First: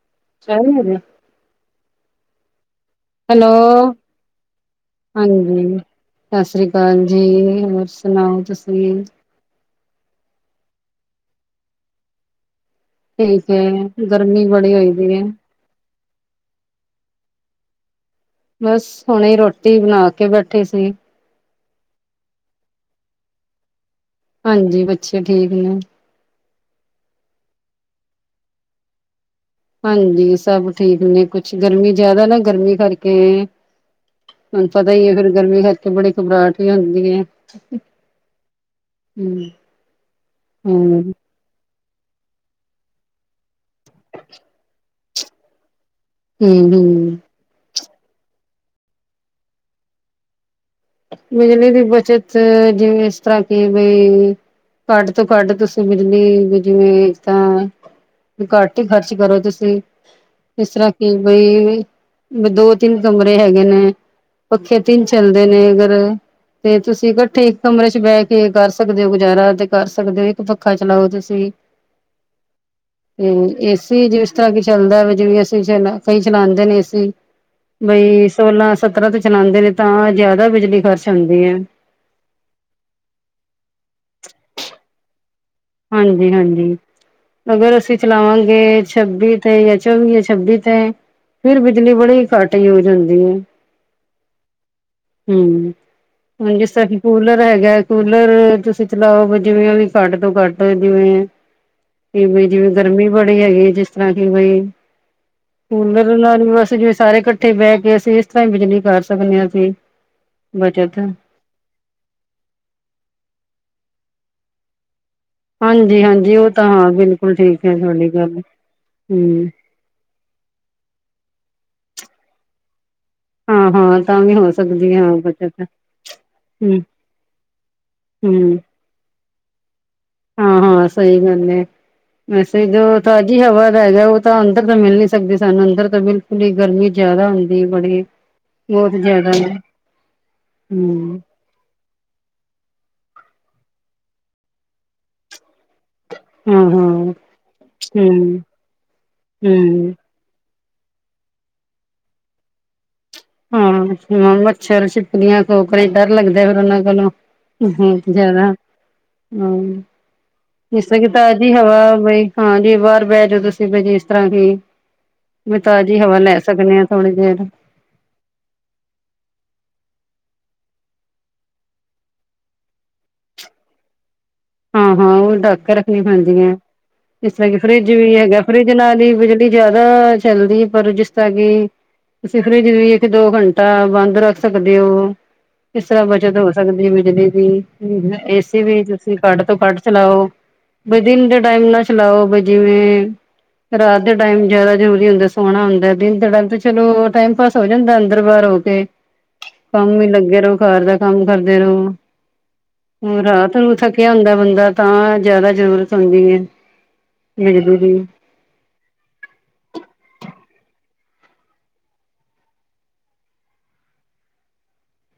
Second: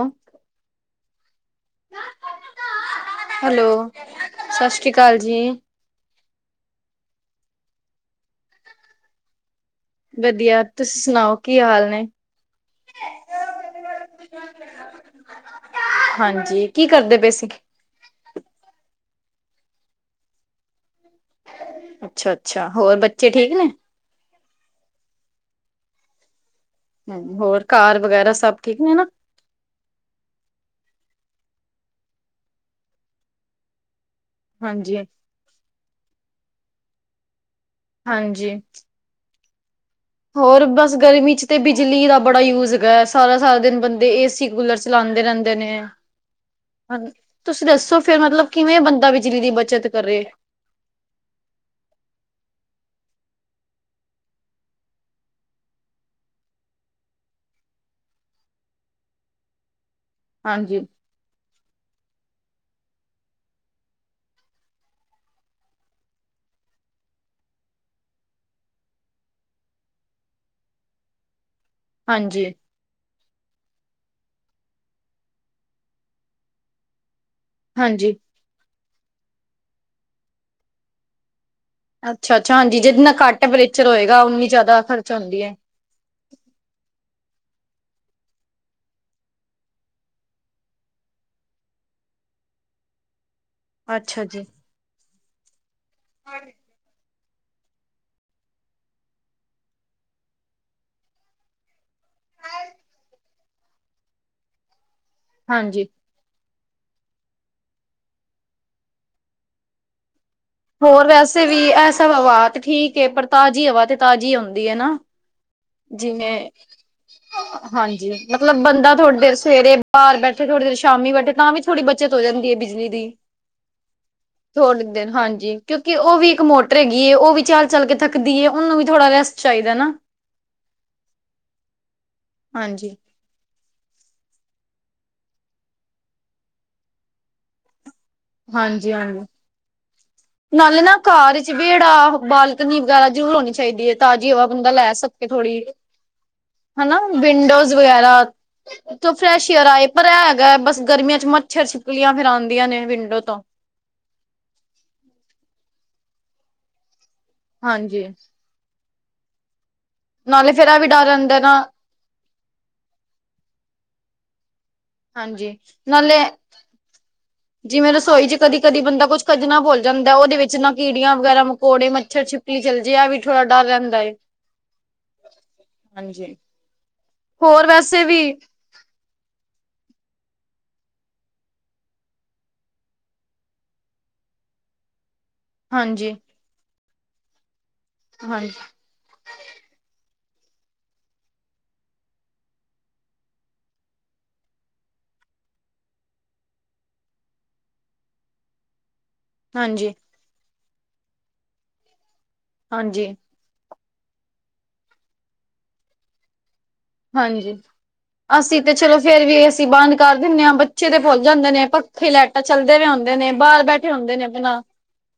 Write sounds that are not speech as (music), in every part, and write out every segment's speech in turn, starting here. ਆ (unintelligible) (unintelligible) ਹੈਲੋ ਸਤਿ ਸ਼੍ਰੀ ਅਕਾਲ ਜੀ ਹੈਲੋ-ਹਾਂਜੀ। ਸਾਸਰੀ ਕਾਲ ਜੀ, ਹੋਰ ਸੁਣਾਓ ਤੁਸੀਂ। ਵਧੀਆ, ਤੁਸੀਂ ਸੁਣਾਓ ਕੀ ਹਾਲ ਨੇ? ਠੀਕਏ, ਗਰਮੀ ਬੜੀ ਹੋਈ ਪਈ ਹੈ ਹਾਂਜੀ, ਕੀ ਕਰਦੇ ਪਏ ਸੀਂ? ਬਸ, ਹੁਣੇ ਰੋਟੀ ਬਣਾ ਕੇ ਬੈਠੇ ਸੀ। ਅੱਛਾ-ਅੱਛਾ, ਹੋਰ ਬੱਚੇ ਠੀਕ ਨੇ। ਹਾਂਜੀ, ਬੱਚੇ ਠੀਕ ਨੇ। ਹੋਰ ਘਰ ਵਗੈਰਾ, ਸਭ ਠੀਕ ਨੇ ਨਾ? ਹਾਂਜੀ, ਸਭ ਠੀਕ ਨੇ ਕੁਛ ਗਰਮੀ ਜ਼ਿਆਦਾ ਨਾ ਗਰਮੀ ਕਰਕੇ। ਹੁਣ ਪਤਾ ਹਾਂਜੀ ਹੀ ਹੈ ਫੇਰ, ਗਰਮੀ ਕਰਕੇ ਬੜੀ ਘਬਰਾਹਟ ਵੀ ਹੁੰਦੀ ਏ। ਹਾਂਜੀ। ਹੂੰਮ ਹੋਰ ਬਸ, ਗਰਮੀ ਚ ਤੇ ਬਿਜਲੀ ਦਾ ਬੜਾ ਯੂਜ ਹੈਗਾ। ਸਾਰਾ ਸਾਰਾ ਦਿਨ ਬੰਦੇ ਏਸੀ, ਕੂਲਰ ਚਲਾਂਦੇ ਰਹਿੰਦੇ ਨੇ। ਹਮ ਹਮ ਤੁਸੀਂ ਦੱਸੋ ਫਿਰ, ਮਤਲਬ ਕਿਵੇਂ ਬੰਦਾ ਬਿਜਲੀ ਦੀ ਬੱਚਤ ਕਰੇ। ਬਿਜਲੀ ਦੀ ਬਚਤ, ਜਿਵੇਂ ਇਸ ਤਰ੍ਹਾਂ ਕਿ ਬਈ ਘੱਟ ਤੋਂ ਘੱਟ, ਤੁਸੀਂ ਬਿਜਲੀ ਵੀ ਜਿਵੇਂ ਤਾਂ ਘੱਟ ਹੀ ਖਰਚ ਕਰੋ ਤੁਸੀਂ। ਇਸ ਹਾਂਜੀ ਤਰ੍ਹਾਂ ਕਿ ਬਈ ਦੋ-ਤਿੰਨ ਕਮਰੇ ਹੈਗੇ ਨੇ, ਪੱਖੇ ਤਿੰਨ ਚੱਲਦੇ ਨੇ। ਅਗਰ ਤੇ ਤੁਸੀਂ ਇਕੱਠੇ ਇੱਕ ਕਮਰੇ ਚ ਬਹਿ ਕੇ ਕਰ ਸਕਦੇ ਹੋ ਗੁਜ਼ਾਰਾ, ਤੇ ਕਰ ਸਕਦੇ ਹੋ ਇੱਕ ਪੱਖਾ ਚਲਾਓ ਤੁਸੀਂ ਹਾਂਜੀ। ਤੇ ਏਸੀ ਜਿਸ ਤਰ੍ਹਾਂ ਕੀ ਚੱਲਦਾ, ਜਿਵੇਂ ਅਸੀਂ ਚ ਕਈ ਚਲਾਉਦੇ ਨੇ ਏਸੀ ਹਾਂਜੀ ਬਈ ਸੋਲਾਂ-ਸਤਰਾਂ ਤੋਂ ਚਲਾਉਂਦੇ ਨੇ ਤਾਂ ਜ਼ਿਆਦਾ ਬਿਜਲੀ ਖਰਚ ਹੁੰਦੀ ਹੈ ਅੱਛਾ- ਅੱਛਾ। ਹਾਂਜੀ, ਜਿੰਨਾ ਘੱਟ ਟਪਰੇਚਰ ਹੋਏਗਾ, ਉਨੀ ਜ਼ਿਆਦਾ ਖ਼ਰਚ ਹੁੰਦੀ ਹੈ ਹਾਂਜੀ- ਹਾਂਜੀ। ਅਗਰ ਅਸੀਂ ਚਲਾਵਾਂਗੇ ਛੱਬੀ ਤੇ ਜਾਂ ਚੌਵੀ ਜਾਂ, ਛੱਬੀ ਤੇ ਫਿਰ ਬਿਜਲੀ ਬੜੀ ਘੱਟ ਯੂਜ ਹੁੰਦੀ ਹੈ। ਅੱਛਾ ਜੀ। ਹੂੰਮ ਕੂਲਰ ਹੈਗਾ, ਕੂਲਰ ਤੁਸੀਂ ਚਲਾਓ ਵੀ ਜਿਵੇਂ ਵੀ ਘੱਟ ਤੋਂ ਘੱਟ ਜਿਵੇਂ ਕਿ ਜਿਵੇਂ ਗਰਮੀ ਬੜੀ ਹੈਗੀ ਜਿਸ ਤਰ੍ਹਾਂ ਕਿ ਬਈ ਹਾਂਜੀ ਕੂਲਰ ਨਾਲ ਅਸੀ ਜਿਵੇਂ ਸਾਰੇ ਇਕੱਠੇ ਬਹਿ ਕੇ ਅਸੀਂ, ਇਸ ਤਰ੍ਹਾਂ ਹੀ ਬਿਜਲੀ ਕਰ ਸਕਦੇ ਹਾਂ ਬੱਚਤ ਹੋਰ ਵੈਸੇ ਵੀ ਐਸਾ ਹਵਾ ਤੇ ਠੀਕ ਹੈ, ਪਰ ਤਾਜ਼ੀ ਹਵਾ ਤੇ ਤਾਜ਼ੀ ਆਉਂਦੀ ਹੈ ਨਾ ਹਾਂਜੀ ਹਾਂਜੀ ਉਹ ਜਿਵੇਂ ਤਾਂ ਹਾਂ ਬਿਲਕੁਲ ਠੀਕ ਹੈ ਤੁਹਾਡੀ ਹਾਂਜੀ ਗੱਲ ਮਤਲਬ ਬੰਦਾ ਤੁਹਾਡੇ ਹਮ ਸਵੇਰੇ ਬਾਹਰ ਬੈਠੇ ਥੋੜੀ ਦੇਰ ਸ਼ਾਮੀ ਬੈਠੇ ਤਾਂ ਵੀ ਥੋੜੀ ਬੱਚਤ ਹੋ ਜਾਂਦੀ ਹੈ ਬਿਜਲੀ ਦੀ ਹਾਂ ਹਾਂ ਤਾਂ ਵੀ ਹੋ ਥੋੜੇ ਸਕਦੀ ਹੈ ਦਿਨ, ਹਾਂ ਹਾਂਜੀ ਬੱਚਤ ਕਿਉਂਕਿ ਉਹ ਵੀ ਇੱਕ ਮੋਟਰ ਹਮ ਹੈਗੀ ਉਹ ਵੀ ਚੱਲ, ਚੱਲ ਕੇ ਥੱਕਦੀ ਏ, ਹਮ ਉਹਨੂੰ ਵੀ ਥੋੜਾ ਰੈਸਟ ਚਾਹੀਦਾ ਨਾ ਹਾਂ ਹਾਂ ਸਹੀ ਗੱਲ ਹੈ। ਵੈਸੇ ਜੋ ਹਾਂਜੀ, ਤੁਹਾਡੀ ਹਵਾ ਦਾ ਹੈਗਾ ਉਹ ਤਾਂ ਅੰਦਰ ਤਾਂ ਮਿਲ ਨੀ ਸਕਦੇ ਸਾਨੂੰ, ਅੰਦਰ ਤਾਂ ਬਿਲਕੁਲ ਹੀ ਗਰਮੀ ਜ਼ਿਆਦਾ ਹੁੰਦੀ ਬੜੀ ਹਾਂਜੀ ਬਹੁਤ ਹਾਂ (unintelligible) ਜੀ। ਜ਼ਿਆਦਾ ਨਾਲੇ ਨਾ ਹਮ ਘਰ ਵੇੜਾ, ਬਾਲਕਨੀ ਵਗੈਰਾ ਜ਼ਰੂਰ ਹੋਣੀ ਚਾਹੀਦੀ ਹੈ। ਤਾਜ਼ੀ ਹਵਾ ਬੰਦਾ ਲੈ ਸਕੇ ਥੋੜ੍ਹੀ ਜਹੀ ਹਨਾ, ਹੂੰ-ਹੂੰ, ਵਿੰਡੋਜ਼ ਵਗੈਰਾ ਹੂੰ, ਥੋਂ ਫਰੈਸ਼ ਏਅਰ ਆਏ, ਹੂੰ। ਪਰ ਹੈਗਾ ਬਸ ਗਰਮੀਆਂ ਚ ਮੱਛਰ ਛਿਪਕਲੀਆਂ ਫਿਰ ਆਉਂਦੀਆਂ ਨੇ ਵਿੰਡੋ ਤੋਂ ਹਾਂ ਮੱਛਰ ਛਿਪਕਲੀਆਂ ਡਰ ਲੱਗਦਾ ਫਿਰ ਉਹਨਾਂ ਕੋਲੋਂ ਹੂੰਮ ਹਾਂਜੀ ਜ਼ਿਆਦਾ ਨਾਲੇ ਫੇਰ ਇਹ ਵੀ ਜਿਸ ਤਰਾ ਡਰ ਕਿ ਰਹਿੰਦਾ ਤਾਜੀ ਨਾ ਹਵਾ ਬਈ ਹਾਂਜੀ ਬਾਰ ਬੈ ਜਾਓ, ਤੁਸੀਂ ਬ ਜੀ ਇਸ ਤਰ੍ਹਾਂ ਕੀ ਹਾਂਜੀ ਵੀ ਤਾਜ਼ੀ ਹਵਾ ਲੈ ਸਕਨੇ ਆ ਥੋੜੀ ਦੇਰ ਜਿਵੇਂ-ਰਸੋਈ ਚ ਕਦੀ, ਕਦੀ ਬੰਦਾ ਕੁੱਝ ਖਜਣਾ ਭੋਲ ਜਾਂਦੇ ਉਦੇ ਵਿੱਚ ਨਾ ਕੀੜੀਆਂ ਵਗੈਰਾ, ਮਕੌੜੇ, ਮੱਛਰ, ਛਪ ਲੀ ਚਲ ਜੇ ਐ ਵੀ ਥੋੜਾ ਡਰ ਰਹੰਦਾ ਏ ਹਾਂ- ਹਾਂ ਓ ਢੱਕ ਕੇ ਰੱਖਣੀ ਹਾਂਜੀ ਪੈਂਦੀ ਹੈ, ਇਸ ਤਰ੍ਹਾਂ ਕਿ ਹੋਰ ਫਰਿੱਜ ਵੈਸੇ ਵੀ ਹੈਗਾ, ਫਰਿਜ ਜਿਨਾਂ ਦੀ ਬਿਜਲੀ ਜ਼ਿਆਦਾ ਚੱਲਦੀ, ਪਰ ਜਿਸ ਤਰ੍ਹਾਂ ਕਿ ਤੁਸੀਂ ਫਿਰਜ ਵੀ ਇੱਕ- ਦੋ ਘੰਟਾ ਬੰਦ ਰੱਖ ਸਕਦੇ ਹੋ ਇਸ ਤਰਾਂ ਹਾਂਜੀ ਬਚਤ ਹੋ ਸਕਦੀ ਹੈ ਬਿਜਲੀ ਦੀ, ਹਾਂਜੀ ਏਸੀ ਵੀ ਤੁਸੀਂ ਕੱਟ ਤੋਂ ਕੱਟ ਚਲਾਓ ਬ ਦਿਨ ਦੇ ਟਾਈਮ ਨਾ ਚਲਾਓ, ਬ ਜਿਵੇਂ ਰਾਤ ਦੇ ਟਾਈਮ ਜਿਆਦਾ ਜ਼ਰੂਰੀ ਹੁੰਦਾ ਸੋਣਾ ਹੁੰਦਾ, ਦਿਨ ਦੇ ਟਾਈਮ ਤੇ ਚਲੋ ਟਾਈਮ ਪਾਸ ਹੋ ਜਾਂਦਾ ਅੰਦਰ- ਬਾਰ ਹੋ ਤੇ ਕੰਮ ਹਾਂਜੀ ਵੀ ਲੱਗੇ ਰ‌ਓ, ਘਰ ਦਾ ਕੰਮ ਕਰਦੇ ਰ‌ਓ, ਹਾਂਜੀ ਹ ਰਾਤ ਨੂੰ ਥ ਕਿਆ ਹੁੰਦਾ ਬੰਦਾ ਤਾਂ ਜਆਦਾ ਜ਼ਰੂਰਤ ਹੁੰਦੀ ਹੈ ਹਾਂਜੀ। ਬਿਜਲੀ ਦੀ ਅਸੀਂ ਤੇ ਚਲੋ ਫੇਰ ਵੀ ਏ ਸੀ ਬਾਂਦ ਕਰ ਦਿੰਨੇ ਆ, ਬੱਚੇ ਤੇ ਭੁੱਲ ਜਾਂਦੇ ਨੇ ਪੱਖੇ ਲੈ ਤਾਂ ਚੱਲਦੇ ਵੀ ਹੁੰਦੇ ਨੇ, ਬਾਰ ਬੈਠੇ ਹੁੰਦੇ ਨੇ ਆਪਣਾ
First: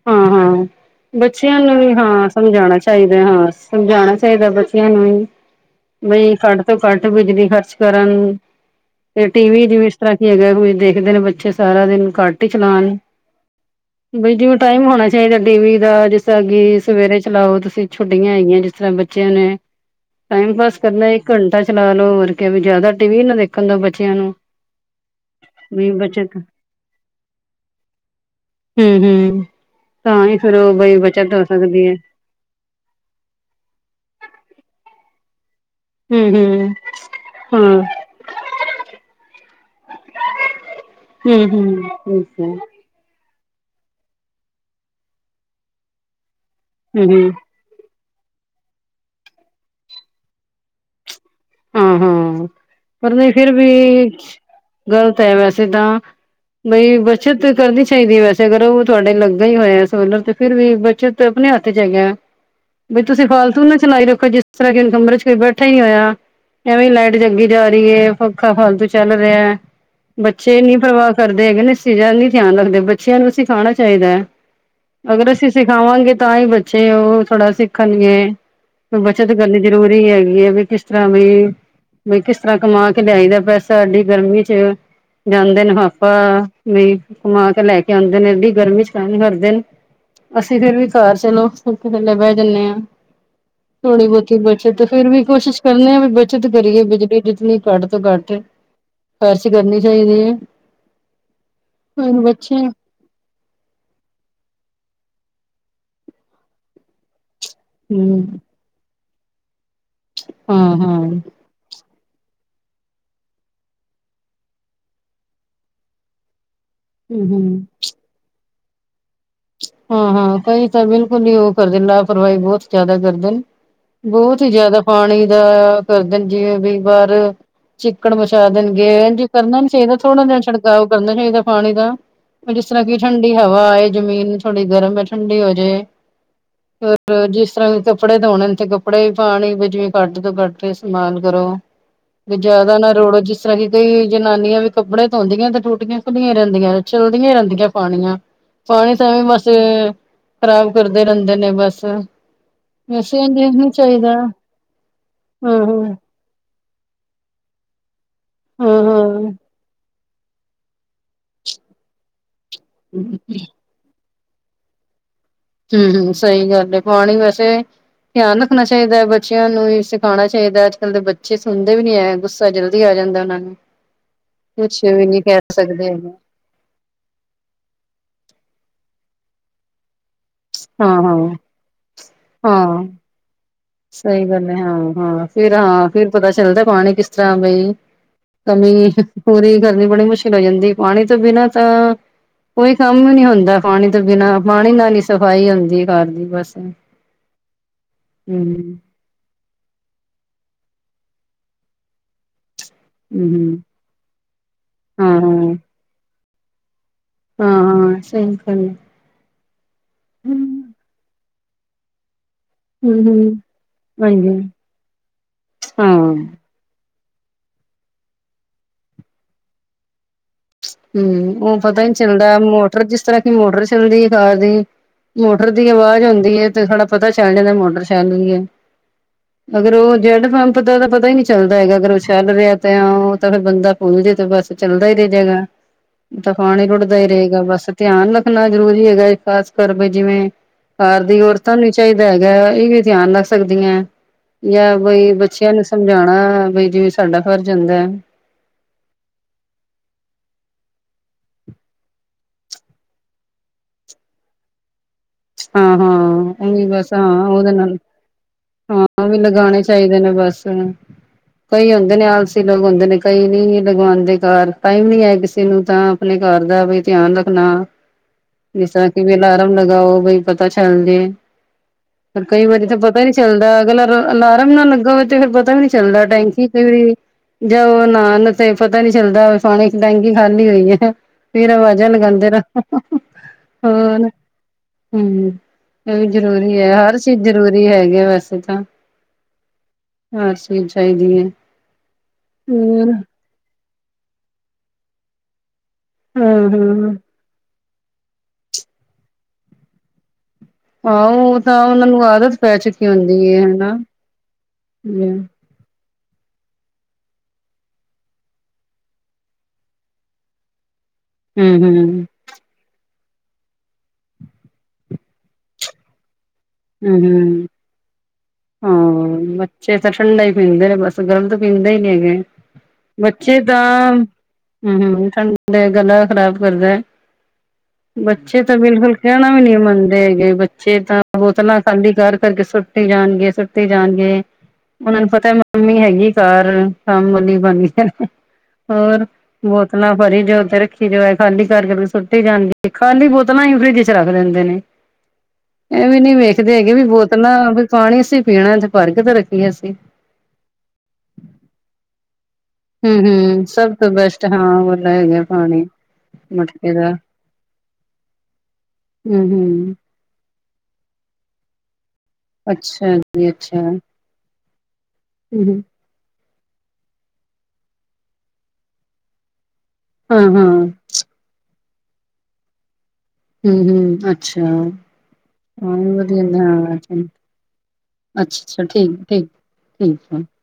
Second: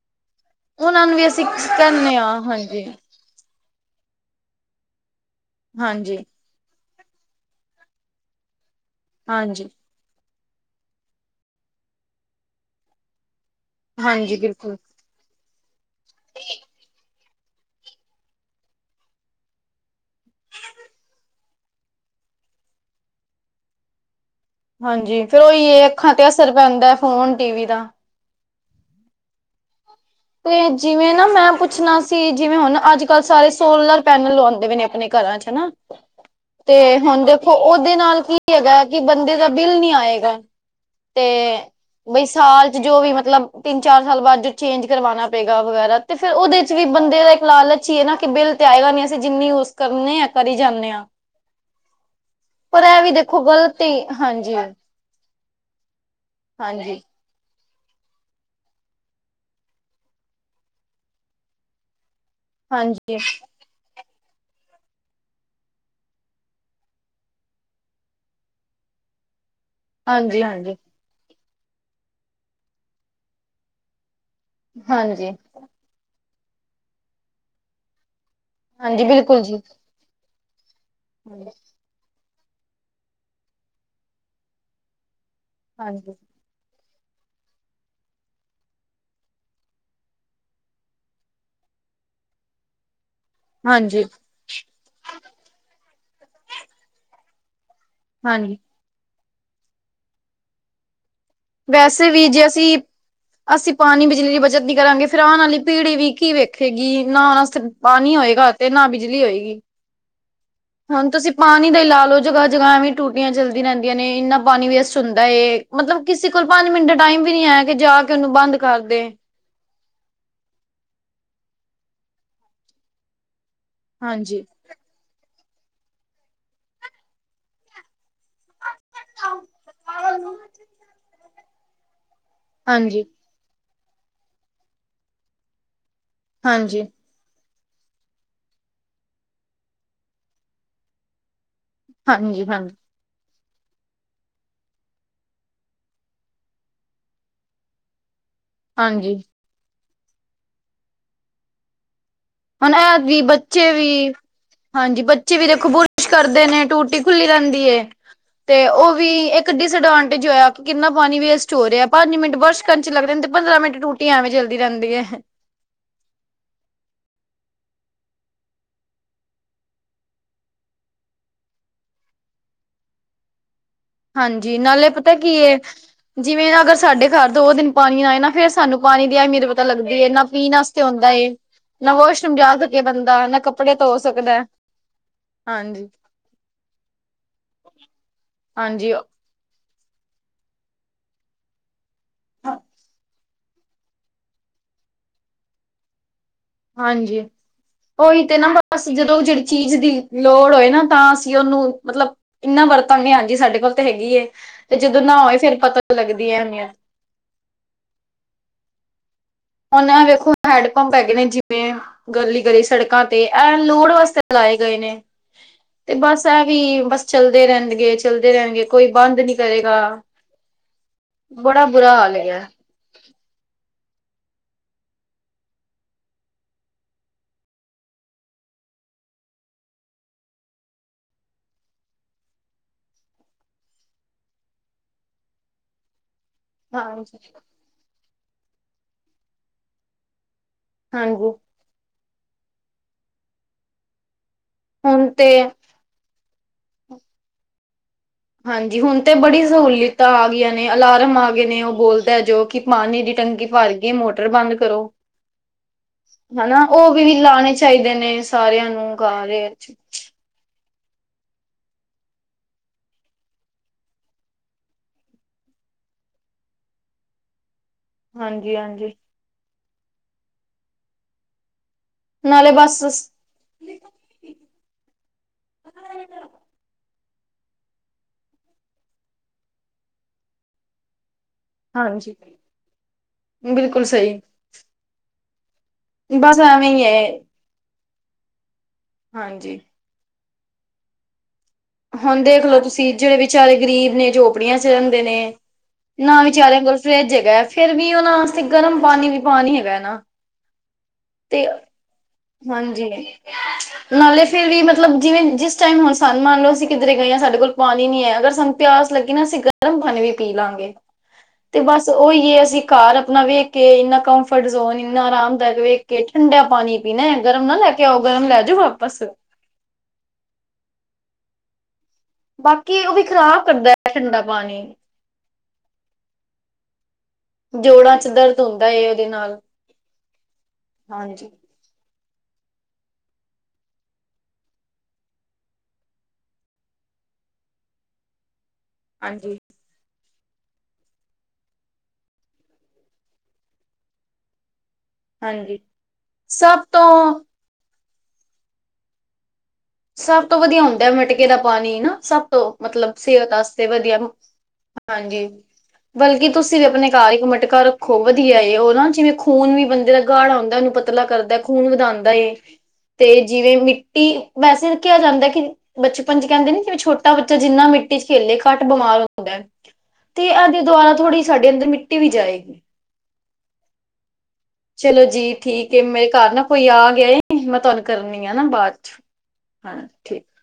ਹਾਂ-ਹਾਂ, ਉਹਨਾਂ ਨੂੰ ਵੀ ਅਸੀਂ ਬੱਚਿਆਂ ਨੂੰ ਵੀ ਕਹਿੰਦੇ ਹਾਂ, ਸਮਝਾਣਾ ਹਾਂਜੀ ਚਾਹੀਦਾ ਹਾਂ, ਸਮਝਾਣਾ ਚਾਈਦਾ ਬੱਚਿਆਂ ਨੂੰ ਵੀ, ਹਾਂਜੀ ਬਈ ਫੜ ਤੋਂ ਘੱਟ ਬਿਜਲੀ ਖਰਚ ਕਰਨ, ਤੇ ਟੀ ਵੀ ਹਾਂਜੀ ਦੀ ਤ ਕੀ ਹੈਗਾ ਕੋਈ ਦੇਖਦੇ ਨੇ, ਬੱਚੇ ਸਾਰਾ ਦਿਨ ਘੱਟ ਹੀ ਚਲਾਨ--ਬਾਈ ਹਾਂਜੀ ਜ ਬਿਲਕੁਲ ਹੋਣਾ ਚਾਹੀਦਾ ਟੀ ਵੀ ਦਾ, ਜਿਸ ਤਰਾਂ ਕਿ ਸਵੇਰੇ ਚਲਾਓ, ਤੁਸੀਂ ਛੁੱਟੀਆਂ ਹੈਗੀਆਂ ਜਿਸ ਤਰ੍ਹਾਂ ਬੱਚਿਆਂ ਨੇ ਟਾਈਮ ਪਾਸ ਕਰਨਾ ਇੱਕ ਘੰਟਾ ਚਲਾ ਲੋ। ‌ਹੋਰ ਕ ਜ਼ਿਆਦਾ ਟੀ ਵੀ ਨਾ ਦੇਖਣ ਦਾ ਬੱਚਿਆਂ ਨੂੰ ਹਾਂਜੀ। ਫੇਰ ਔਈ ਵੀ ਅੱਖਾਂ ਤੇ ਬੱਚਤ ਅਸਰ ਪੈਂਦਾ ਫੋਨ, ਟੀ ਵੀ ਦਾ ਹੂੰ, ਹੂੰ ਤਾਂ ਹੀ ਫਿਰ ਤੇ ਉਹ ਬਈ ਜਿਵੇਂ ਨਾ ਬੱਚਤ ਹੋ ਮੈਂ ਸਕਦੀ ਹੈ ਪੁੱਛਨਾ ਸ ਤੇ ਜਿਵੇਂ-ਹੁਨ ਅੱਜ-ਕੱਲ ਸਾਰੇ ਸੋਲਰ ਪੈਨਲ ਲਵੌਂਦੇ ਪ‌ਏ ਨੇ ਅਪਨੇ ਘਰਾਂ ਚ ਹੈਨਾ ਹੂੰ ਹੂੰ ਤੇ ਹੁਨ ਦੇਖੋ, ਹਾਂ ਓਦੇ ਨਾਲ ਕੀ ਹੈਗਾ ਕਿ ਬੰਦੇ ਦਾ ਬਿੱਲ ਨੀ ਆਏਗਾ ਹੂੰ ਤੇ ਹੂੰ ਬਈ ਸਾਲ ਹੂੰ ਜੋ ਵੀ ਮਤਲਬ ਤਿੰਨ, ਚਾਰ ਸਾਲ ਬਾਦ ਜੇ ਚੇਂਜ ਕਰਵਾਨਾ ਪਏਗਾ ਵਗੈਰਾ ਤੇ ਫੇਰ ਉਹਦੇ ਚ ਵੀ ਬੰਦੇ ਦਾ ਹੂੰ ਇੱਕ ਲਾਲਚ ਹੀ ਏ ਨਾ ਕਿ ਬਿੱਲ ਤੇ ਆਏਗਾ ਨੀ ਅਸੀਂ ਜਿੰਨੀ ਯੂਜ ਕਰਨੇ ਆ ਕਰੀ ਜਾਂਨੇ ਆਂ। ਹਾਂ ਹਾਂ ਪਰ ਐ ਵੀ ਦੇਖੋ ਗਲਤ, ਹਾਂਜੀ ਗਲਤ ਏ, ਵੈਸੇ ਤਾਂ ਨ‌ਈ ਹਾਂਜੀ ਬ ਚਤ ਕਰਨੀ ਚਾਈਦੀ ਏ ਵੈਸੇ ਕਰੋ, ਓ ਤੁਹਾਡੇ ਲੱਗਾ ਹੀ ਹੋਇਆ ਸੋਲਰ ਤੇ ਫੇਰ ਵੀ ਬੱਚਤ ਆਪਣੇ ਹੱਥ ਚ ਹੈਗਾ। ਦੇ ਹਾਂਜੀ ਤੁਸੀਂ ਫਾਲਤੂ ਨਾ ਚਲਾਈ ਰੱਖੋ, ਜਿਸ ਤਰ੍ਹਾਂ ਕਿ ਹ ਕਮਰੇ ਚ ਕੋਈ ਬੈਠਾ ਹੀ ਹੋਇਆ। ਐਵੇਂ-ਲਾਈਟ ਜੱਗੀ ਜਾ ਰਹੀ ਹੈ, ਪੱਖਾ ਫਾਲਤੂ ਚੱਲ ਰਿਹਾ, ਹਾਂਜੀ ਬੱਚੇ ਹਾਂਜੀ ਨੀ ਪ੍ਰਵਾ ਕਰਦੇ ਹੈਗੇ ਨੇ ਚੀਜ਼ਾਂ ਦਾ ਨੀ ਧਿਆਨ ਰੱਖਦੇ। ਬੱਚਿਆਂ ਨੂੰ ਸਿਖਾਣਾ ਚਾਈਦਾ ਏ, ਮਗਰ ਹਾਂਜੀ ਅਸੀਂ ਸਿਖਾਵਾਂਗੇ ਤਾਂ ਹੀ ਬੱਚੇ ਓ ਥੋੜਾ ਸਿੱਖਨਗੇ, ਹਾਂਜੀ ਬੱਚਤ ਬਿਲਕੁਲ ਜੀ ਕਰਨੀ ਜ਼ਰੂਰ ਹੈਗੀ ਆ ਵੀ ਕਿਸ ਤਰ੍ਹਾਂ ਬਈ ਹਾਂਜੀ ਮੈਂ ਕਿਸ ਤਰਾ ਕਮਾ ਕੇ ਲਿਆਈ ਦਾ ਪੈਸਾ, ਐਡੀ ਗਰਮੀ ਚ ਜਾਂਦੇ ਨੇ ਹਾਪਾ ਨਹੀਂ, ਕਮਾ ਕੇ ਲੈ ਕੇ ਆਂਦੇ ਨੇ ਐਡੀ ਗਰਮੀ ਚ ਕੰਮ ਕਰਦੇ ਨੇ ਅਸੀਂ ਫੇਰ ਵੀ ਘਰ ਚਲੋ ਪਖੇ ਥਲੇ ਬੈ ਜਾਨੇ ਆਂ ਹਾਂਜੀ ਥੋੜੀ ਬੋਤੀ ਬੱਚਤ ਫੇਰ ਵੀ ਕੋਸ਼ਿਸ਼ ਕਰਨੀ ਏ ਵੀ ਬੱਚਤ ਕਰੀਏ। ਬਿਜਲੀ ਜਿਤਨੀ ਕੱਟ ਤੋਂ ਘੱਟ ਏ ਹਾਂਜੀ ਫਾਰਸ਼ ਕਰਨੀ ਚਾਹੀਦੀ ਏ। ਵੈਸੇ ਵੀ ਜੇ ਅਸੀਂ ਅਸੀਂ ਪਾਨੀ ਬਿਜਲੀ ਦੀ ਬੱਚਤ ਨੀ ਕਰਾਂਗੇ ਫੇਰ ਆਨ ਵਾਲੀ ਪੀੜੀ ਵੀ ਕੀ ਵੇਖੇਗੀ ਨਾਨ ਆਸਤੇ ਪਾਣੀ ਹਮ ਹੋਏਗਾ ਤੇ ਨਾ ਬਿਜਲੀ ਹੋਏਗੀ। ਹਾਂ ਹਾਂ ਹੁਣ ਹਮ ਤੁਸੀਂ ਪਾਣੀ ਦਾ ਹੀ ਲਾ ਲਓ ਜਗ੍ਹਾ ਜਗ੍ਹਾ ਵੀ ਟੂਟੀਆਂ ਚਲਦੀਆਂ ਰਹਿੰਦੀਆਂ ਨੇ ਇੰਨਾ ਪਾਣੀ ਵੇਸਟ ਹੁੰਦਾ ਏ। ਮਤਲਬ ਕਿਸੇ ਕੋਲ ਪੰਜ ਮਿੰਟ ਟਾਈਮ ਵੀ ਨਹੀਂ ਹੈ ਹਮ ਜਾ ਕੇ ਉਹਨੂੰ ਬੰਦ ਕਰ ਦੇ। ਹਾਂ ਹਾਂ ਕਈ ਤਾਂ ਬਿਲਕੁਲ ਹੀ ਉਹ ਕਰਦੇ ਲਾਪਰਵਾਹੀ ਬਹੁਤ ਜ਼ਿਆਦਾ ਕਰਦੇ ਨੇ। ਬਹੁਤ ਹਾਂਜੀ ਹੀ ਜ਼ਿਆਦਾ ਪਾਣੀ ਦਾ ਕਰਦੇ ਨੇ ਜਿਵੇਂ ਵੀ ਬਾਹਰ ਚਿੱਕਣ ਮਚਾ ਦੇਣਗੇ ਇਝ ਕਰਨਾ ਨੀ ਚਾਹੀਦਾ ਥੋੜ੍ਹਾ ਜਿਹਾ ਛਿੜਕਾਓ ਕਰਨਾ ਚਾਹੀਦਾ ਪਾਣੀ ਦਾ। ਜਿਸ ਤਰ੍ਹਾਂ ਕਿ ਹਾਂਜੀ ਠੰਡੀ ਹਵਾ ਆਏ ਜ਼ਮੀਨ ਥੋੜੀ ਗਰਮ ਹੈ ਠੰਡੀ ਹੋ ਜਾਏ। ਹਾਂਜੀ ਜਿਸ ਤਰਾਂ ਵੀ ਕੱਪੜੇ ਧੋਣੇ ਤੇ ਕੱਪੜੇ ਵੀ ਪਾਣੀ ਵਿਚ ਜਿਵੇਂ ਘੱਟ ਤੋ ਘੱਟ ਇਸਤੇਮਾਲ ਕਰੋ। ਤੇ ਹਾਂਜੀ ਜਿਆਦਾ ਹਾਂਜੀ ਨਾ ਰੁੜ ਜਸ ਕਿ ਕਈ ਜਨਾਨੀਆਂ ਵੀ ਕੱਪੜੇ ਧੋਂਦੀਆਂ ਤੇ ਟੁੱਟੀਆਂ ਵੀ ਖੁਲੀਆਂ ਹੀ ਰਹਿੰਦੀਆਂ ਚੱਲਦੀਆਂ ਹੀ ਰਹਿੰਦੀਆਂ ਪਾਣੀਆਂ ਪਾਣੀ ਤਾਂ ਹਾਂਜੀ ਐਵੇਂ ਬਸ ਖਰਾਬ ਕਰਦੇ ਰਹਿੰਦੇ ਨੇ ਬਸ। ਹੁਣ ਇਹ ਵੀ ਵੈਸੇ ਇੰਜ ਇੰਜ ਨੂੰ ਬੱਚੇ ਵੀ ਚਾਹੀਦਾ। ਹਾਂਜੀ ਬੱਚੇ ਵੀ ਦੇਖੋ ਹੂੰ-ਹੂੰ। ਬੁਰਸ਼ ਕਰਦੇ ਨੇ ਟੂਟੀ ਖੁੱਲੀ ਰਹਿੰਦੀ ਏ। ਤੇ ਉਹ ਵੀ ਹਾਂ-ਹਾਂ, ਇੱਕ ਡਿਸਐਡਵਾਂਟੇਜ ਹੋਇਆ ਕਿ ਕਿੰਨਾ ਪਾਣੀ ਵੇਸਟ ਹੋ ਰਿਹਾ ਪੰਜ ਮਿੰਟ ਵਸ ਕੰਚ ਲੱਗਦਾ ਏ ਪੰਦਰਾਂ ਮਿੰਟ ਟੂੱਟੀ ਐਵੇਂ ਚਲਦੀ ਰਹਿੰਦੀ ਏ। ਹੂੰ ਹੂੰ ਸਹੀ ਗੱਲ ਪਾਣੀ ਵੈਸੇ ਧਿਆਨ ਰੱਖਣਾ ਚਾਹੀਦਾ ਹੈ ਬੱਚਿਆਂ ਨੂੰ ਹੀ ਸਿਖਾਉਣਾ ਚਾਹੀਦਾ ਅੱਜ ਕੱਲ੍ਹ ਦੇ ਬੱਚੇ ਸੁਣਦੇ ਵੀ ਨੀ ਗੁੱਸ ਘਰ ਜਲਦੀ ਆ ਜਾਂਦਾ ਉਹਨਾਂ ਨੂੰ ਹਾਂਜੀ ਕੁਛ ਨਾਲੇ ਵੀ ਪਤਾ ਨੀ ਕੀ ਕਹਿ ਹੈ। ਸਕਦੇ ਹੈਗੇ ਜਿਵੇਂ ਨਾ ਅਗਰ ਸਾਡੇ ਘਰ ਦੋ ਦਿਨ ਪਾਣੀ ਆਏ ਨਾ ਫਿਰ ਸਾਨੂੰ ਪਾਣੀ ਦੀ ਅਹਮੀਅਤ ਪਤਾ ਲੱਗਦੀ ਹੈ ਨਾ। ਪੀਣ ਵਾਸਤੇ ਹੁੰਦਾ ਹਾਂ-ਹਾਂ, ਏ ਨਾ ਵਾਸ਼ਰੂਮ ਜਾ ਸਕੇ ਹਾਂ ਬੰਦਾ ਨਾ ਕੱਪ ਸਹੀ ਗੱਲ ਹੈ ਹਾਂ ਹਾਂ ਫਿਰ ਹਾਂ ਹਾਂਜੀ ਫਿਰ ਪਤਾ ਚੱਲਦਾ ਪਾਣੀ ਕਿਸ ਤਰ੍ਹਾਂ ਬਈ ਹਾਂਜੀ ਕਮੀ- ਪੂਰੀ ਕਰਨੀ ਬੜੀ ਮੁਸ਼ਕਿਲ ਹੋ ਜਾਂਦੀ ਪਾਣੀ ਤੋਂ ਬਿਨਾਂ ਤਾਂ ਕੋਈ ਕੰਮ ਵੀ ਨਹੀਂ ਹੁੰਦਾ। ਪਾਣੀ ਤੋਂ ਬਿਨਾਂ ਪਾਣੀ ਨਾਲ ਹੀ ਸਫ਼ਾਈ ਹੁੰਦੀ ਘਰ ਦੀ ਬਸ। ਹਾਂਜੀ। ਉਹੀ ਤੇ ਨਾ ਹੂੰ, ਬਸ ਜਦੋਂ ਜਿਹੜੀ ਚੀਜ਼ ਦੀ ਲੋੜ ਹੋਏ ਨਾ ਤਾਂ ਅਸੀਂ ਉਹਨੂੰ ਮਤਲਬ ਇੰਨਾ ਵਰਤ ਤਾ ਮੈਂ ਹਾਂਜੀ ਸਾਡੇ ਹੂੰ, ਕੋਲ ਤਾਂ ਹੈਗੀ ਏ। ਜਦੋਂ ਨਾ ਹੋਏ ਹਾਂ-ਹਾਂ, ਫੇਰ ਪਤਾ ਲੱਗਦੀ ਹੈ ਅਹਮੀਅਤ। ਹਾਂ- ਹਾਂ। ਸਹੀ ਗੱਲ ਹੁਨ ਐ ਵੇਖੋ ਹੈ। ਹੈਂਡ ਪੰਪ ਹੈਗੇ ਨੇ ਜਿਵੇਂ -ਗਲੀ- ਗਲੀ ਚ। ਸੜਕਾਂ ਤੇ, ਹੂੰ-ਹੂੰ, ਐ ਲੋੜ ਵਾਸਤੇ ਹਾਂਜੀ। ਲਗਾਏ ਗਏ ਨੇ ਤੇ ਹਾਂ, ਬਸ ਐ ਵੀ ਬਸ ਚੱਲਦੇ ਰਹਿਣਗੇ, ਚੱਲਦੇ ਰਹਿਣਗੇ, ਕੋਈ ਬੰਦ ਨੀ ਕਰੇਗਾ। ਹੂ, ਉਹ ਬੜਾ ਪਤਾ ਨ ਬੁਰਾ ਹਾਲ ਚੱਲਦਾ ਹੈਗਾ ਮੋਟਰ ਜਿਸ ਤਰ੍ਹਾਂ ਕਿ ਮੋਟਰ ਚੱਲਦੀ ਘਰ ਦੀ। ਮੋਟਰ ਦੀ ਆਵਾਜ਼ ਹੁੰਦੀ ਐ ਤੇ ਥੋੜ੍ਹਾ ਪਤਾ ਚੱਲ ਜਾਂਦਾ ਮੋਟਰ ਚੱਲਦੀ ਰੇ। ਹੂ ਅਗਰ ਉਹ ਜੈੱਡ ਪੰਪ ਦਾ ਤਾਂ ਪਤਾ ਹੀ ਨਹੀਂ ਚੱਲਦਾ ਹੈਗਾ। ਅਗਰ ਉਹ ਚੱਲ ਰਿਹਾ ਤੇ ਤਾਂ ਫਿਰ ਬੰਦਾ। ਉਹਦੇ ਤੇ ਬਸ ਚੱਲਦਾ ਹੀ ਰਿਹਾ ਜੇਗਾ ਤਾਂ ਪਾਣੀ ਰੁੱੜਦਾ ਹੀ ਹਾਂਜੀ ਰਹੇਗਾ, ਬਸ ਧਿਆਨ ਰੱਖਣਾ ਜ਼ਰੂਰੀ ਹੈਗਾ ਖ਼ਾਸ ਕਰ ਵੀ ਜਿਵੇਂ ਘਰ ਦੀ ਹਾਂਜੀ ਔਰਤਾਂ ਨੂੰ ਚਾਹੀਦਾ ਹੈਗਾ, ਇਹ ਵੀ ਧਿਆਨ ਰੱਖ ਸਕਦੀਆਂ। ਜਾਂ ਹੁਣ ਬਈ ਤੇ ਬੱਚਿਆਂ ਨੂੰ ਸਮਝਾਉਣਾ, ਬਈ ਜਿਵੇਂ ਸਾਡਾ ਫਰਜ਼ ਹੁੰਦਾ। ਹਾਂਜੀ, ਹੁਣ ਤੇ ਬੜੀ ਸਹੂਲੀਤਾਂ ਆ ਗਈਆਂ ਨੇ ਅਲਾਰਮ ਆ ਗਏ ਨੇ ਉਹ ਬੋਲਦਾ ਜੋ ਕਿ ਪਾਣੀ ਦੀ ਟੈਂਕੀ ਭਰ ਕੀ ਮੋਟਰ ਬੰਦ ਕਰੋ। ਹਾਂ -ਹਾਂ। ਹਨਾ ਵੀ ਬਸ ਉਹ ਹਾਂ ਉਹਦੇ ਲਾਣੇ ਨਾਲ ਚਾਹੀਦੇ ਨੇ ਸਾਰਿਆਂ ਹਾਂ ਨੂੰ ਉਹ ਵੀ ਘਰ ਲਗਾਉਣੇ ਚ ਚਾਹੀਦੇ ਨੇ ਬਸ। ਹੂੰ- ਕਈ ਹੁੰਦੇ ਨੇ ਆਲਸੀ ਲੋਕ ਆਉਂਦੇ ਨੇ, ਕਈ ਨਹੀਂ ਲਗਵਾਉਣਦੇ ਘਰ, ਟਾਈਮ ਨੀ ਆਏ ਕਿਸੇ ਨੂੰ ਤਾ। ਆਪਣੇ ਘਰ ਦਾ ਵੀ, ਧਿਆਨ ਰੱਖਣਾ। ਹਾਂਜੀ ਜਿਸ ਤਰਾਂ ਹਾਂਜੀ ਕਿਵੇਂ ਲਾ ਰਹਾ ਲਗਾਓ, ਬਈ ਪਤਾ ਚੱਲ ਜਾਏ। ਫੇਰ ਕਈ ਨਾਲੇ ਵਾਰੀ ਤਾਂ ਪਤਾ ਬਸ ਨੀ ਚੱਲਦਾ, ਅਗਲਾ ਅਲਾਰਮ ਨਾ ਲੱਗਾ ਹੋਵੇ, ਤੇ ਫੇਰ ਪਤਾ ਵੀ ਨਹੀਂ ਚੱਲਦਾ ਟੈਂਕੀ (unintelligible) ਜਦੋਂ ਨਾਨ ਤੇ ਪਤਾ ਨੀ ਚਲਦਾ ਪਾਣੀ ਡੈਂਗੀ ਖਾਲੀ ਹੋਈ ਹੈ। ਫਿਰ ਆਵਾਜਾਂ ਹਾਂਜੀ ਲਗਾਉਂਦੇ ਰਹੋ। ਬਿਲਕੁਲ ਹੋਰ ਸਹੀ ਹੂ, ਇਹ ਵੀ ਬਸ ਜ਼ਰੂਰੀ ਹੈ, ਐਵੇਂ ਹੀ ਹਰ ਚੀਜ਼ ਜ਼ਰੂਰੀ ਹੈਗੇ ਵੈਸੇ ਤਾਂ। ਹਾਂਜੀ। ਹਰ ਚੀਜ ਚਾਹੀਦੀ ਏ। ਹੁਣ ਦੇਖਲੋ ਤੁਸੀਂ, ਜਿਹੜੇ ਵਿਚਾਰੇ ਗ਼ਰੀਬ ਨੇ, ਝੋਪੜੀਆਂ ਵਿਚ ਰਹਿੰਦੇ ਨੇ। ਨਾ ਹਾਂ ਵਿਚਾਰਿਆਂ ਕੋਲ ਹਾਂ ਫਰਿੱਜ ਹੈਗਾ, ਫੇਰ ਵੀ ਉਹਨਾਂ ਵਾਸਤੇ ਗਰਮ ਪਾਣੀ ਵੀ ਪਾਣੀ ਹੈਗਾ ਨਾ। ਹਾ, ਆਓ ਤੇ ਤਾਂ ਉਹਨਾਂ ਨੂੰ ਆਦਤ ਪੈ ਚੁੱਕੀ ਹਾਂਜੀ, ਹੁੰਦੀ ਹੈ ਹਨਾ ਨਾਲੇ ਫੇਰ ਵੀ ਮਤਲਬ ਹਮ ਜਿਵੇਂ ਜਿਸ ਟਾਈਮ ਹੁਣ ਸਾਨੂੰ ਮੰਨ ਲਓ, ਕਿੱਧਰੇ ਗਏ ਹਾ ਸਾਡੇ ਕੋਲ ਪਾਣੀ ਨੀ ਹੈ, ਅਗਰ ਸਾਨੂੰ ਪਿਆਸ ਲੱਗੀ ਨਾ ਅਸੀਂ ਗਰਮ ਗਰਮ ਪਾਣੀ ਵੀ ਪੀ ਲਾਂਗੇ, ਤੇ ਹਮ ਬਸ ਹਮ ਉਹੀ ਹੈ ਅਸੀਂ। ਘਰ ਆਪਣਾ ਵੇਖ ਕੇ, ਇੰਨਾ ਕੰਫਰਟ ਜ਼ੋਨ, ਇੰਨਾ ਆਰਾਮਦਾਇਕ ਵੇਖ ਕੇ ਠੰਡਾ ਪਾਣੀ। ਪੀਣੇ, ਗਰਮ ਹਮ ਨਾ ਲੈ ਕੇ ਆਓ, ਗਰਮ ਲੈ ਜਾਓ ਵਾਪਸ। ਫੇਰ ਤਾਂ ਠੰਡਾ ਹੀ ਪੀਂਦ ਬਸ, ਗਰਮ ਤਾਂ ਪੀਂਦੇ ਹੀ ਨਹੀ ਹੈਗੇ। ਬਾਕੀ ਉਹ ਵੀ ਬੱਚੇ ਖ਼ਰਾਬ ਕਰਦਾ ਹੈ ਤਾਂ ਠੰਡਾ ਪਾਣੀ (unintelligible) ਗਲਾ ਖ਼ਰਾਬ ਕਰਦਾ। ਜੋੜਾਂ ਚ ਦਰਦ ਬੱਚੇ ਤਾਂ ਹੁੰਦਾ ਏ ਬਿਲਕੁਲ ਉਹਦੇ ਕਹਿਣਾ ਨਾਲ ਵੀ ਨਹੀਂ ਮੰਨਦੇ ਹੈਗੇ। ਬੱਚੇ ਤਾਂ ਹਾਂਜੀ ਫੋਲਾ ਖਾਲੀ ਕਰਕੇ-ਕਰਕੇ ਸੁੱਟੀ ਜਾਣਗੇ, ਸੁੱਟੀ ਜਾਣਗੇ। ਉਹਨਾਂ ਨੂੰ ਪਤਾ ਮੰਮੀ ਹੈਗੀ ਘਰ, ਕੰਮੀ ਬਣਦੀ ਹੋਰ ਬਹੁਤ ਹਾਂਜੀ ਬੋਤਲਾਂ ਭਰੀ ਜੋ ਤੇ ਰੱਖੀ ਜਾਓ, ਖਾਲੀ ਕਰਕੇ ਸੁੱਟੀ ਜਾਣਗੇ, ਖਾਲੀ ਕਰਕੇ ਸੁਰਤੀ ਜਾਂਦੀ ਖਾਲੀ ਬੋਤਲਾਂ ਹੀ ਫਰਿਜ ਵਿਚ ਰੱਖ ਦਿੰਦੇ ਨੇ। ਹਾਂਜੀ। ਇਹ ਵੀ ਨੀ ਵੇਖਦੇ ਸਭ ਹੈਗੇ ਵੀ ਤੋਂ ਬੋਤਲਾਂ ਵੀ, ਪਾਣੀ ਅਸੀਂ ਪੀਣਾ, ਫੇਰ ਭਰ ਕੇ ਤੇ ਰੱਖੀ ਏਸੀਂ। ਸਭ ਤੋਂ ਵਧੀਆ ਹੁੰਦਾ ਮਿਟਕੇ ਦਾ ਪਾਣੀ ਨਾ। ਸਭ ਉਹ, ਮਤਲਬ ਹੂੰ ਸਿਹਤ ਹੂੰ ਵਾਸਤੇ ਸਭ ਤੋਂ ਵਧੀਆ। ਬੈਸਟ ਹਾਂ ਉਹਦਾ ਹੈਗਾ ਹਾਂਜੀ। ਪਾਣੀ ਬਲਕਿ ਤੁਸੀਂ ਵੀ ਮਟਕੇ ਆਪਣੇ ਦਾ ਘਰ ਇੱਕ ਮਟਕਾ ਰੱਖੋ, ਵਧੀਆ ਉਹ ਨਾ ਜਿਵੇਂ ਹੂੰ ਖੂਨ ਵੀ ਹੂੰ ਬੰਦੇ ਦਾ ਗਾੜ ਆਉਂਦਾ ਉਹਨੂੰ ਪਤਲਾ ਕਰਦਾ, ਖੂਨ ਵਧਾਉਂਦਾ ਏ, ਅੱਛਾ ਤੇ ਜੀ ਜਿਵੇਂ ਅੱਛਾ ਮਿੱ ਹੂੰ ਕਿ, ਵੈਸੇ ਰੱਖਿਆ ਜਾਂਦਾ ਕਿ ਹੂੰ ਬਚਪਨ ਚ ਕਹਿੰਦੇ ਨੇ, ਕਿ ਛੋਟਾ ਬੱਚਾ ਜਿੰਨਾ ਮਿੱਟੀ ਚ ਖੇਲੇ, ਘੱਟ ਬਿਮਾਰ ਹੁੰਦਾ। (unintelligible) ਹਾਂ ਹਾਂ ਇਹਦੀ ਦੁਆਾਰਾ ਥੋੜ੍ਹੀ ਸਾਡੇ ਅੰਦਰ ਮਿੱਟੀ ਵੀ ਜਾਏਗੀ। ਹੂੰ ਹੂੰ ਅੱਛਾ ਹਾਂ ਚਲੋ ਜੀ ਠੀਕ ਹੈ, ਮੇਰੇ ਵਧੀਆ ਘਰ ਨਾ ਕੋਈ ਹਾਂ ਆ ਅੱਛਾ ਗਿਆ। ਮੈਂ ਤੁਹਾਨੂੰ ਕਰਨੀ ਆ ਨਾ ਅੱਛਾ ਬਾਅਦ ਠੀਕ ਚ, ਠੀਕ ਹਾਂ ਆ ਠੀਕ।